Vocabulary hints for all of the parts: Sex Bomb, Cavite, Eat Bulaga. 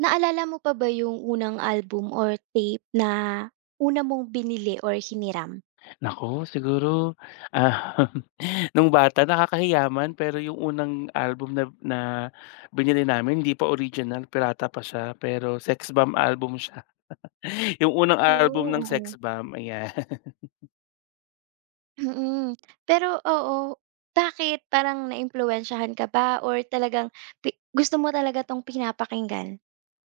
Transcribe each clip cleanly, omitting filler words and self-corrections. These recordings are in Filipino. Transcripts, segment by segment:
Naalala mo pa ba yung unang album or tape na una mong binili or hiniram? Naku, siguro, ah, nung bata nakakahiya man pero yung unang album na na binili namin hindi pa original, pirata pa siya pero Sex Bomb album siya. Yung unang Oo, album ng oo. Sex Bomb, ayan. Mm. Pero oo, bakit parang naimpluwensyahan ka ba or talagang gusto mo talaga 'tong pinapakinggan?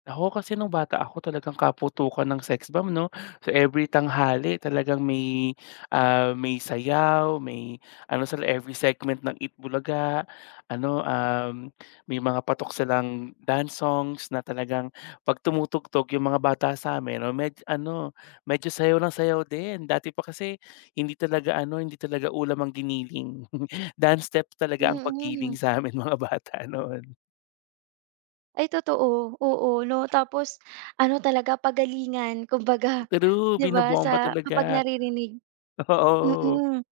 Ako kasi nung bata ako talagang kaputukan ng Sex Bomb 'no. So, every tanghali talagang may sayaw, may ano sa every segment ng Eat Bulaga, ano, may mga patok silang dance songs na talagang 'pag tumutugtog yung mga bata sa amin o ano, medyo sayaw ng sayaw din. Dati pa kasi hindi talaga ulam ang giniling. Dance step talaga Mm. ang Mm. paggiling sa amin mga bata noon. Ay totoo, oo 'no. Tapos ano talaga pagalingan kumbaga, True, 'di ba binobomba sa kapag talaga. naririnig. Oo. Mm.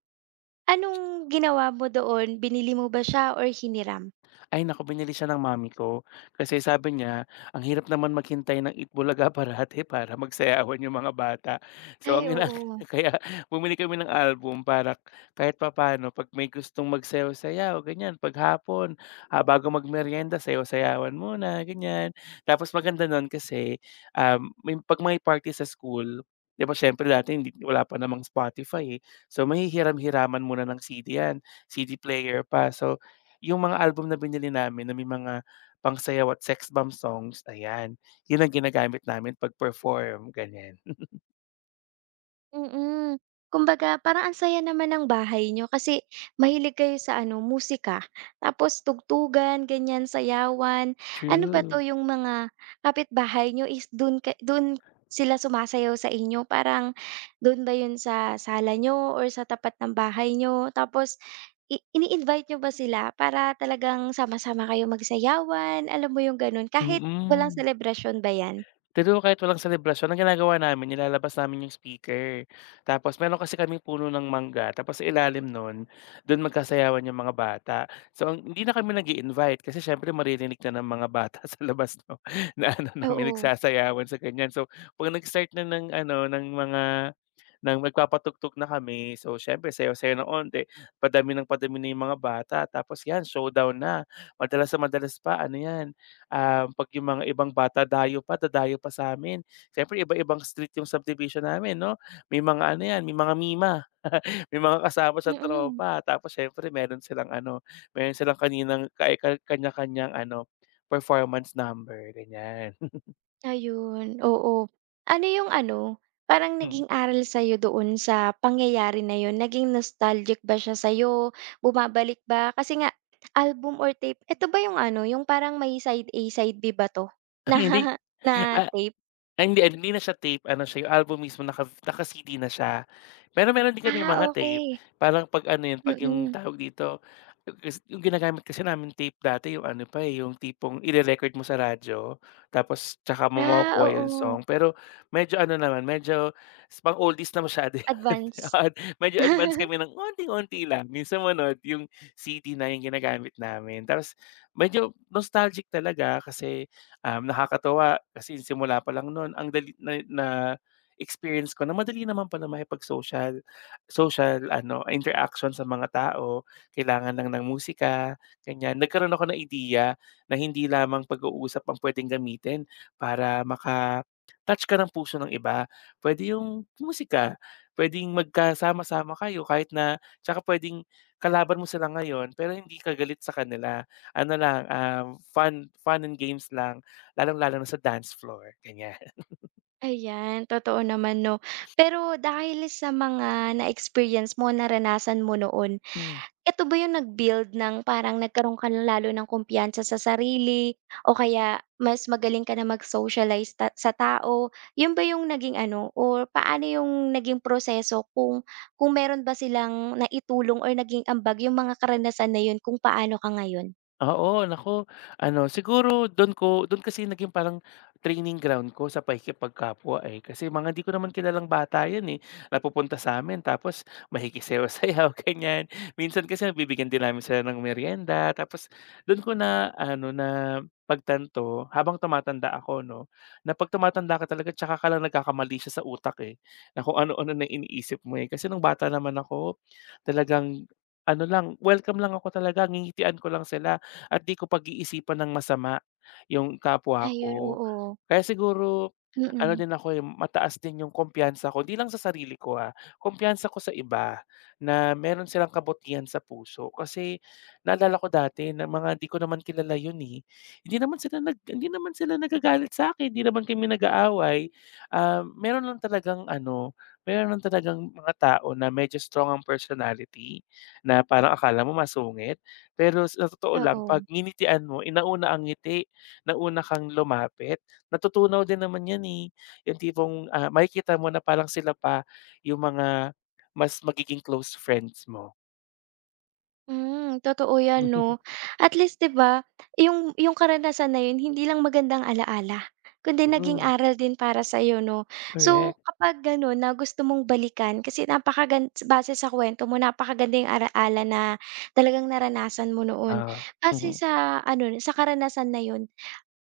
Anong ginawa mo doon, binili mo ba siya or hiniram? Ay naku, binili siya ng mami ko. Kasi sabi niya, ang hirap naman maghintay ng Itbulaga parati para magsayawan yung mga bata. So Ay, ang ina oo. kaya bumili kami ng album para kahit papaano 'pag may gustong magsayaw-sayaw ganyan, 'pag hapon, bago magmeryenda sayaw-sayawan muna, ganyan. Tapos maganda nun kasi, 'pag may party sa school, 'di ba siyempre dati hindi wala pa namang Spotify, eh. So, mahihiram-hiraman muna ng CD 'yan, CD player pa. So, yung mga album na binili namin na may mga pangsayaw at Sex Bomb songs, ayan, yun ang ginagamit namin pag-perform, ganyan. Mm. Kumbaga parang ang saya naman ng bahay niyo kasi mahilig kayo sa ano, musika, tapos tugtugan, ganyan, sayawan. Ano ba 'to, True, yung mga kapitbahay niyo is dun sila sumasayaw sa inyo? Parang dun ba yun sa sala niyo or sa tapat ng bahay niyo? Tapos ini-invite niyo ba sila para talagang sama-sama kayo magsayawan, alam mo yung ganun, kahit walang mm. selebrasyon ba yan? Pero kahit walang selebrasyon ang ginagawa namin nilalabas namin yung speaker. Tapos meron kasi kaming puno ng mangga tapos sa ilalim nun, dun magkasayawan yung mga bata. So ang hindi na kami nag invite kasi siyempre maririnig na ng mga bata sa labas 'no, na ano namin may Oo, nagsasayawan sa ganyan. So 'pag nag-start na ng ano, ng magpapatugtog na kami, so siyempre sayaw-sayaw na onte, padami ng padami na yung mga bata tapos 'yan showdown na. Madalas sa madalas pa ano 'yan, 'pag yung mga ibang bata dayo pa, dadayo pa sa'min. Siyempre iba-ibang street yung subdivision namin 'no, may mga ano 'yan, may mga mima, may mga kasama siyang mm. tropa. Tapos siyempre meron silang kaninang kay kanya-kanyang ano, performance number, ganyan. Ayun, oo. Ano yung ano, parang naging aral sa'yo doon sa pangyayari na yun? Naging nostalgic ba siya sa'yo? Bumabalik ba? Kasi nga, album or tape, eto ba yung ano, yung parang may side A, side B ba 'to? Na Hindi na ah, tape? Ay hindi, ah, hindi na siya tape ano siya, yung album mismo naka-CD na siya. Pero meron din kami Ah, mga tape, okey. parang 'pag ano yun, 'pag yung Mm. tawag dito, kasi yung ginagamit kasi namin tape dati yung ano pa, eh, yung tipong ire-record mo sa radyo, tapos tsaka mo Ah, makukuha yung oo. song. Pero medyo ano naman, medyo pang oldies na masyado yun, Advance. oo. Medyo advance kami ng onti onti lang. Minsan ano, yung CD na yung ginagamit namin. Tapos medyo nostalgic talaga kasi nakakatuwa kasi yung simula pa lang noon ang dali na na-experience ko na madali naman pala makipag-social social ano, interaction sa mga tao. Kailangan lang ng musika, ganyan. Nagkaroon ako ng idea na hindi lamang pag-uusap ang puwedeng gamitin para maka-touch ka ng puso ng iba. Puwede yung musika, puwedeng magkasama-sama kayo kahit na tsaka puwedeng kalaban mo sila ngayon pero hindi ka galit sa kanila. Ano lang, fun fun and games lang. Lalong-lalo na sa dance floor, ganyan. Ayan, totoo naman 'no. Pero dahil sa mga na-experience mo, naranasan mo noon, eto ba yung nag-build ng parang nagkaroon ka ng lalo ng kumpiyansa sa sarili o kaya mas magaling ka na mag-socialize sa tao, yun ba yung naging ano or paano yung naging proseso kung meron ba silang naitulong or naging ambag yung mga karanasan na yun kung paano ka ngayon? Oo, naku ano siguro dun ko dun kasi naging parang training ground ko sa pakikipagkapwa, eh. Kasi mga hindi ko naman kilalang bata yun, eh, na pupunta sa'min tapos makikisayaw-sayaw ganyan. Minsan kasi bibigyan din namin sila ng merienda tapos dun ko na ano na pagtanto habang tumatanda ako 'no, na 'pag tumatanda ka talaga tsaka ka lang nagkakamali siya sa utak, eh, na kung ano-ano na iniisip mo, eh. Kasi nung bata naman ako talagang ano lang, welcome lang ako talaga ngingitian ko lang sila at 'di ko pag-iisipan ng masama yung kapwa Ayun, ko. oo. Kaya siguro ano Mm, din ako, eh, mataas din yung kumpiyansa ko, hindi lang sa sarili ko, kumpiyansa ko sa iba na meron silang kabutihan sa puso. Kasi naalala ko dati na mga hindi ko naman kilala yun, eh, hindi naman sila nagagalit sa akin hindi naman kami nag-aaway. Um, meron lang talagang ano, meron lang talagang mga tao na medyo strong ang personality na parang akala mo masungit. Pero sa totoo lang oo. 'pag nginitian mo, eh, nauna ang ngiti, nauna kang lumapit, natutunaw din naman 'yan, eh. Yung tipong, makikita mo na parang sila pa yung mga mas magiging close friends mo. Hmm, totoo 'yan 'no. At least 'di ba, yung karanasan na yun hindi lang magandang ala-ala, kundi naging Mm, aral din para sa sa'yo 'no. So, correct. kapag gano'n na gusto mong balikan kasi base sa kuwento mo, napakaganda yung na talagang naranasan mo noon. Oo, Base mhm. sa ano, sa karanasan na yun,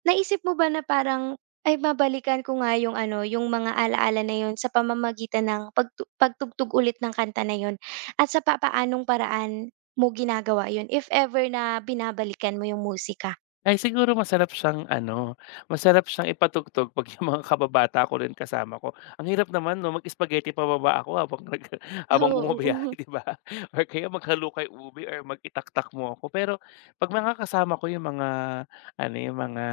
naisip mo ba na parang, ay mabalikan ko nga yung ano, yung mga alaala na yun sa pamamagitan ng pagtugtog ulit ng kanta na yun at sa papaanong paraan mo ginagawa yun if ever na binabalikan mo yung musika? Ay siguro masarap siyang ipatugtog 'pag yung mga kababata ko rin kasama ko. Ang hirap naman 'no, mag-spaghetti pababa ako habang nag habang Oo, bumabiyahe oo. 'di ba? Or kaya maghalo kay ube or mag-itaktak mo ako. Pero 'pag mga kasama ko yung mga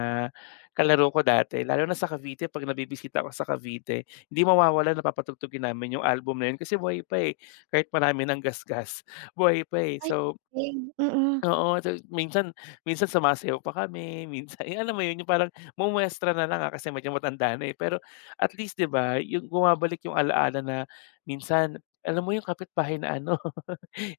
kalaro ko dati, lalo na sa Cavite 'pag nabibisita ako sa Cavite, hindi mawawala na papatugtugin namin yung album na yun kasi buhay pa, eh. Kahit marami ng gasgas, buhay pa, eh. Ay So. galing, mm. Oo, so minsan minsan sumasayaw pa kami, minsan eh, alam mo 'yun, yung parang mumuwestra na lang, kasi medyo matanda na, eh. Pero at least 'di ba, yung bumabalik yung alaala na minsan, alam mo yung kapitbahay na ano.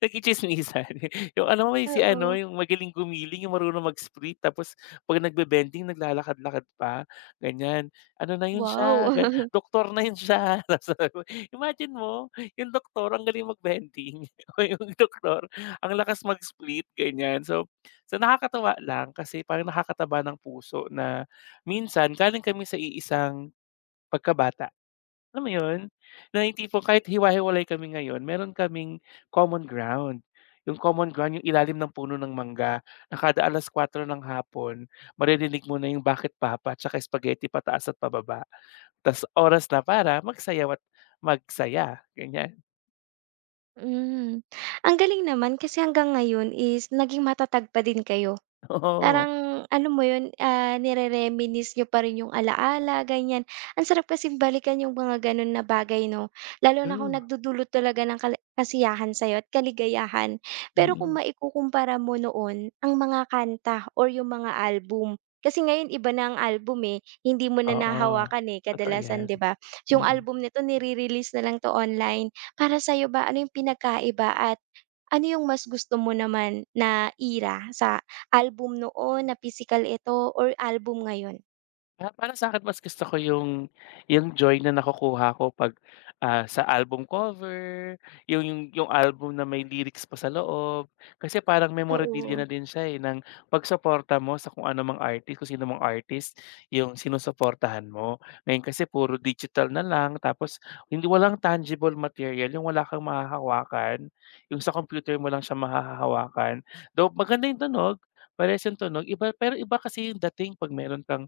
Nagchitsismisan. Yung ano mo yung si ano, Oo, yung magaling gumiling, yung marunong mag-split tapos 'pag nagbe-bending naglalakad-lakad pa, ganyan. Ano na yun siya, wow. doktor na yun siya. Tas sabi ko, imagine mo, yung doktor ang galing mag-bending o yung doktor ang lakas mag-split, ganyan. So nakakatuwa lang kasi parang nakakataba ng puso na minsan galing kami sa iisang pagkabata. Alam mo yun? Na yung tipong kahit hiwa-hiwalay kami ngayon, meron kaming common ground. Yung common ground, yung ilalim ng puno ng mangga na kada alas kwatro ng hapon, maririnig mo na yung Bakit Papa tsaka spaghetti pataas at pababa. Tas oras na para magsayaw at magsaya, ganyan. Hmm, ang galing naman kasi hanggang ngayon is naging matatag pa din kayo. Oo, Parang alam mo yun, ah, nire-reminisce niyo pa rin yung ala-ala, ganyan. Ang sarap kasing balikan yung mga ganun na bagay 'no, lalo na kung true. nagdudulot talaga ng kasiyahan sa'yo at kaligayahan. Pero kung Mm. maikukumpara mo noon ang mga kanta or yung mga album, kasi ngayon iba na ang album, eh, hindi mo na Oo, nahawakan, eh, totoo kadalasan yan. 'di ba? Yung Mm. album nito nire-release na lang 'to online. Para sa'yo ba ano yung pinagkaiba at ano yung mas gusto mo naman na era, sa album noon na pisikal ito or album ngayon? Ah, para sa'kin mas gusto ko yung joy na nakukuha ko 'pag, sa album cover, yung album na may lyrics pa sa loob. Kasi parang memorabilia na Oo. din siya, eh, ng pagsuporta mo sa kung ano mang artist, kung sino mang artist yung sinusuportahan mo. Ngayon kasi puro digital na lang tapos hindi walang tangible material, yung wala kang mahahawakan, yung sa computer mo lang siya mahahawakan. Though maganda yung tunog, parehas yung tunog, iba pero iba kasi yung dating 'pag meron kang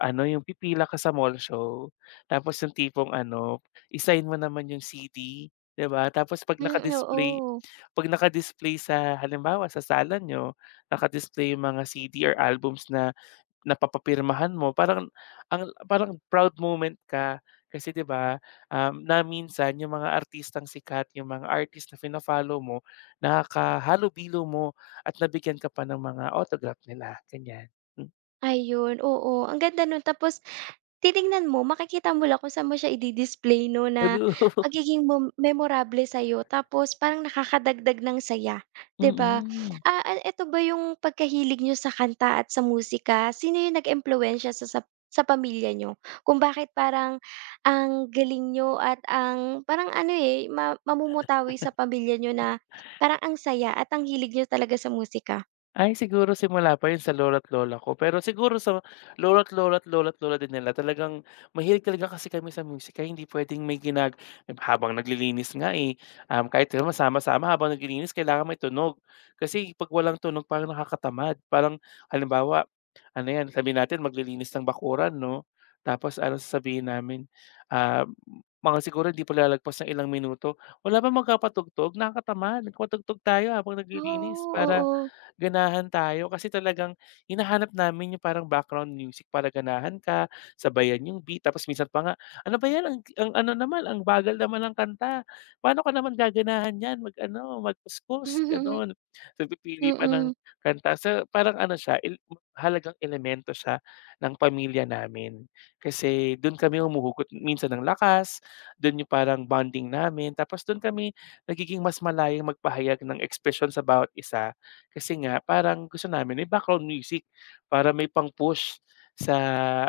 ano, yung pipila ka sa mall show, tapos yung tipong ano, i-sign mo naman yung CD, 'di ba? Tapos Mm, oo. 'pag naka-display sa halimbawa sa sala niyo, naka-display yung mga CD or albums na napapapirmahan mo, parang proud moment ka. Kasi 'di ba, na minsan yung mga artistang sikat, yung mga artist na fina-follow mo, nakakahalubilo mo at nabigyan ka pa ng mga autograph nila, ganyan. Hmm. Ayun, oo, ang ganda nun. Tapos titingnan mo, makikita mo lang kung saan mo siya i-di-display 'no na True. magiging memorable sa'yo tapos parang nakakadagdag ng saya, 'di ba? Mm. Ah, ah, eto ba yung pagkahilig niyo sa kanta at sa musika, sino yung nag-impluwensiya sa pamilya niyo? Kung bakit parang ang galing niyo at ang parang ano, eh, mamumutawi sa pamilya niyo na parang ang saya at ang hilig niyo talaga sa musika? Ay siguro simula pa yun sa lolo't lola ko. Pero siguro sa lolo't lola at lola din nila talagang mahilig talaga kasi kami sa music kaya hindi puwedeng may habang naglilinis nga, eh, kahit naman sama-sama habang naglilinis kailangan may tunog. Kasi 'pag walang tunog parang nakakatamad. Parang halimbawa, ano 'yan, sabihin natin maglilinis ng bakuran 'no, tapos ano sasabihin namin, ah, mga siguro hindi pa lalagpas ng ilang minuto, "Wala bang magpapatugtog? Nakakatamad. Magpatugtog tayo habang naglilinis Oh, para" oo. ganahan tayo kasi talagang hinahanap namin yung parang background music para ganahan ka, sabayan yung beat. Tapos minsan pa nga, "Ano ba 'yan ang ano naman, ang bagal naman ng kanta. Paano ka naman gaganahan niyan mag-ano, magkuskus." Gano'n. So, pipili pa ng Mm. kanta. So, parang ano siya, mahalagang elemento siya ng pamilya namin. Kasi do'n kami humuhugot minsan ng lakas, do'n yung parang bonding namin. Tapos do'n kami nagiging mas malayang magpahayag ng expression sa bawat isa. Kasi nga parang gusto namin may background music para may pang-push sa,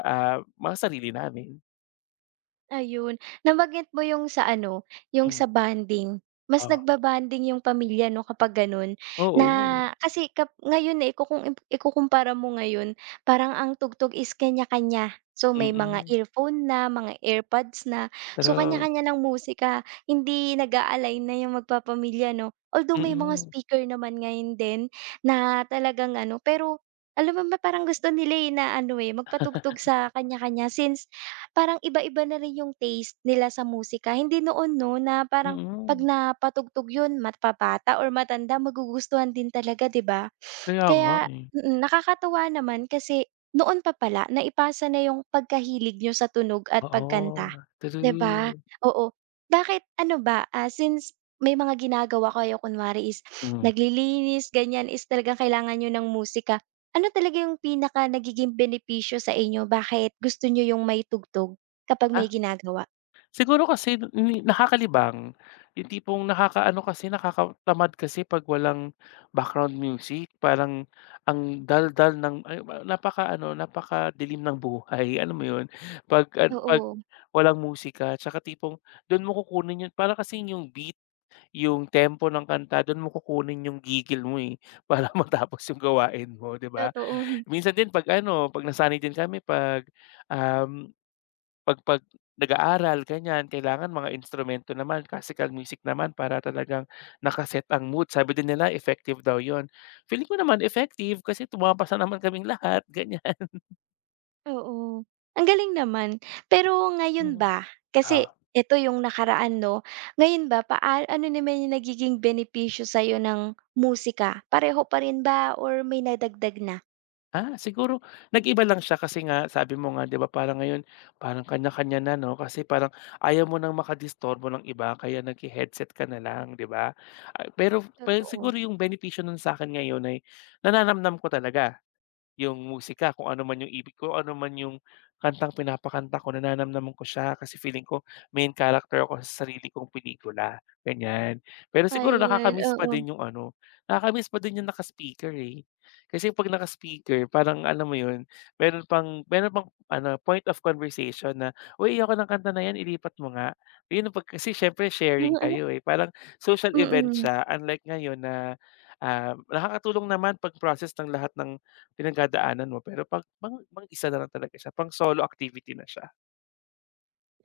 mga sarili namin. Ayun, nabanggit mo yung sa ano, yung Hmm, sa bonding. Mas oh, nagbabanding yung pamilya 'no kapag gano'n, oo, na kasi kap ngayon, eh, kung ikukumpara mo ngayon parang ang tugtog is kanya-kanya. So, may mga mm. earphone na, mga AirPods na. So, Pero kanya-kanya ng musika, hindi nag-a-align na yung magpapamilya 'no. Although may mga mm. speaker naman ngayon din na talagang ano, pero alam mo ba parang gusto nila, eh, na ano, eh, magpatugtog sa kanya-kanya since parang iba-iba na rin yung taste nila sa musika. Hindi noon 'no, na parang 'pag Mm, napatugtog yun mapabata or matanda magugustuhan din talaga, 'di ba? kaya nga, Kaya eh. mm, nakakatuwa naman kasi noon pa pala naipasa na yung pagkahilig niyo sa tunog at Oo, pagkanta. 'Di ba? true. Oo. Bakit ano ba, ah, since may mga ginagawa kayo kunwari is Hmm. naglilinis ganyan, is talagang kailangan niyo ng musika. Ano talaga yung pinaka nagiging benepisyo sa inyo, bakit gusto niyo yung may tugtog kapag may Ah ginagawa? Siguro kasi n- ni nakakalibang, yung tipong nakakaano kasi, nakakatamad kasi 'pag walang background music, parang ang dal-dal ng ay napaka dilim ng buhay, alam mo 'yun? 'Pag Oo, walang musika, tsaka tipong do'n mo kukunin 'yun para kasing yung beat, yung tempo ng kanta do'n mo kukunin yung gigil mo, eh, para matapos yung gawain mo, 'di ba? totoo, Minsan din 'pag ano, 'pag nasanay din kami 'pag, um 'Pag 'pag nag-aaral ganyan, kailangan mga instrumento naman, classical music naman para talagang nakaset ang mood. Sabi din nila effective daw yon. Feeling ko naman effective kasi tumapasa naman kaming lahat, ganyan. oo. Ang galing naman. Pero ngayon Mhm. ba, kasi Ah, eto yung nakaraan 'no, ngayon ba ano naman yung nagiging benepisyo sa'yo ng musika? Pareho pa rin ba or may nadagdag na? Siguro nag-iba lang siya kasi nga sabi mo nga 'di ba parang ngayon parang kanya-kanya na 'no, kasi parang ayaw mo ng makadisturbo ng iba kaya naghe-headset ka na lang 'di ba? Ah, pero pero Totoo. siguro yung benepisyo nun sa'kin ngayon ay nananamnam ko talaga. Yung musika kung ano man yung ibig ko, ano man yung kantang pinapakanta ko nananamnaman ko siya kasi feeling ko main character ako sa sarili kong pelikula, ganyan. Pero siguro Ayun, oo. Nakaka pa din yung naka-speaker, eh. Kasi 'pag naka-speaker parang alam mo yun, meron pang ano, point of conversation na, "Uy, ayoko ng kanta na yan, ilipat mo nga." Yun ang 'pag kasi siyempre sharing kayo, eh, parang social event Mm, siya unlike ngayon na, nakakatulong naman pag-process ng lahat ng pinagdadaanan mo pero 'pag pang mag-isa na lang talaga siya, pang solo activity na siya,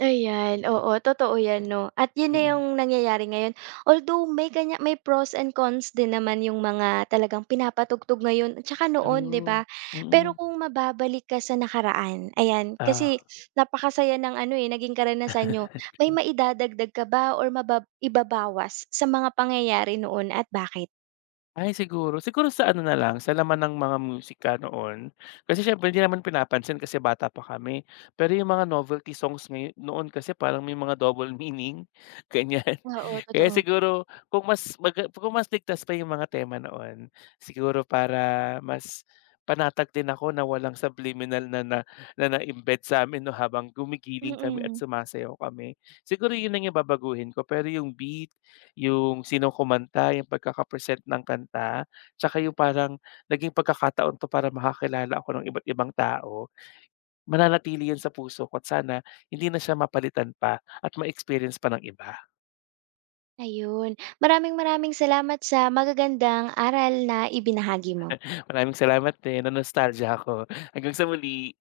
ayan, oo, totoo 'yan 'no, at 'yun na mm. 'yung nangyayari ngayon. Although may kanya, may pros and cons din naman 'yung mga talagang pinapatugtog ngayon at saka noon, 'di ba? True, Pero mm. kung mababalik ka sa nakaraan, ayan, kasi Oh. napakasaya ng ano, eh, naging karanasan niyo, may maidadagdag ka ba or ibabawas sa mga pangyayari noon at bakit? Ay siguro sa ano na lang, sa laman ng mga musika noon. Kasi siyempre hindi naman pinapansin kasi bata pa kami. Pero yung mga novelty songs noon kasi parang may mga double meaning, ganyan. Oo, Kaya totoo. siguro kung mas ligtas pa yung mga tema noon, siguro para mas panatag din ako na walang subliminal na na na na-embed sa'min 'no habang gumigiling kami at Mm. sumasayaw kami. Siguro yun lang yung babaguhin ko pero yung beat, yung sinong kumanta, yung pagkakapresent ng kanta, tsaka yung parang naging pagkakataon 'to para makakilala ako ng iba't ibang tao. Mananatili yun sa puso ko at sana hindi na siya mapalitan pa at ma-experience pa ng iba. Ayun, maraming maraming salamat sa magagandang aral na ibinahagi mo. Maraming salamat din, na-nostalgia ako. Hanggang sa muli.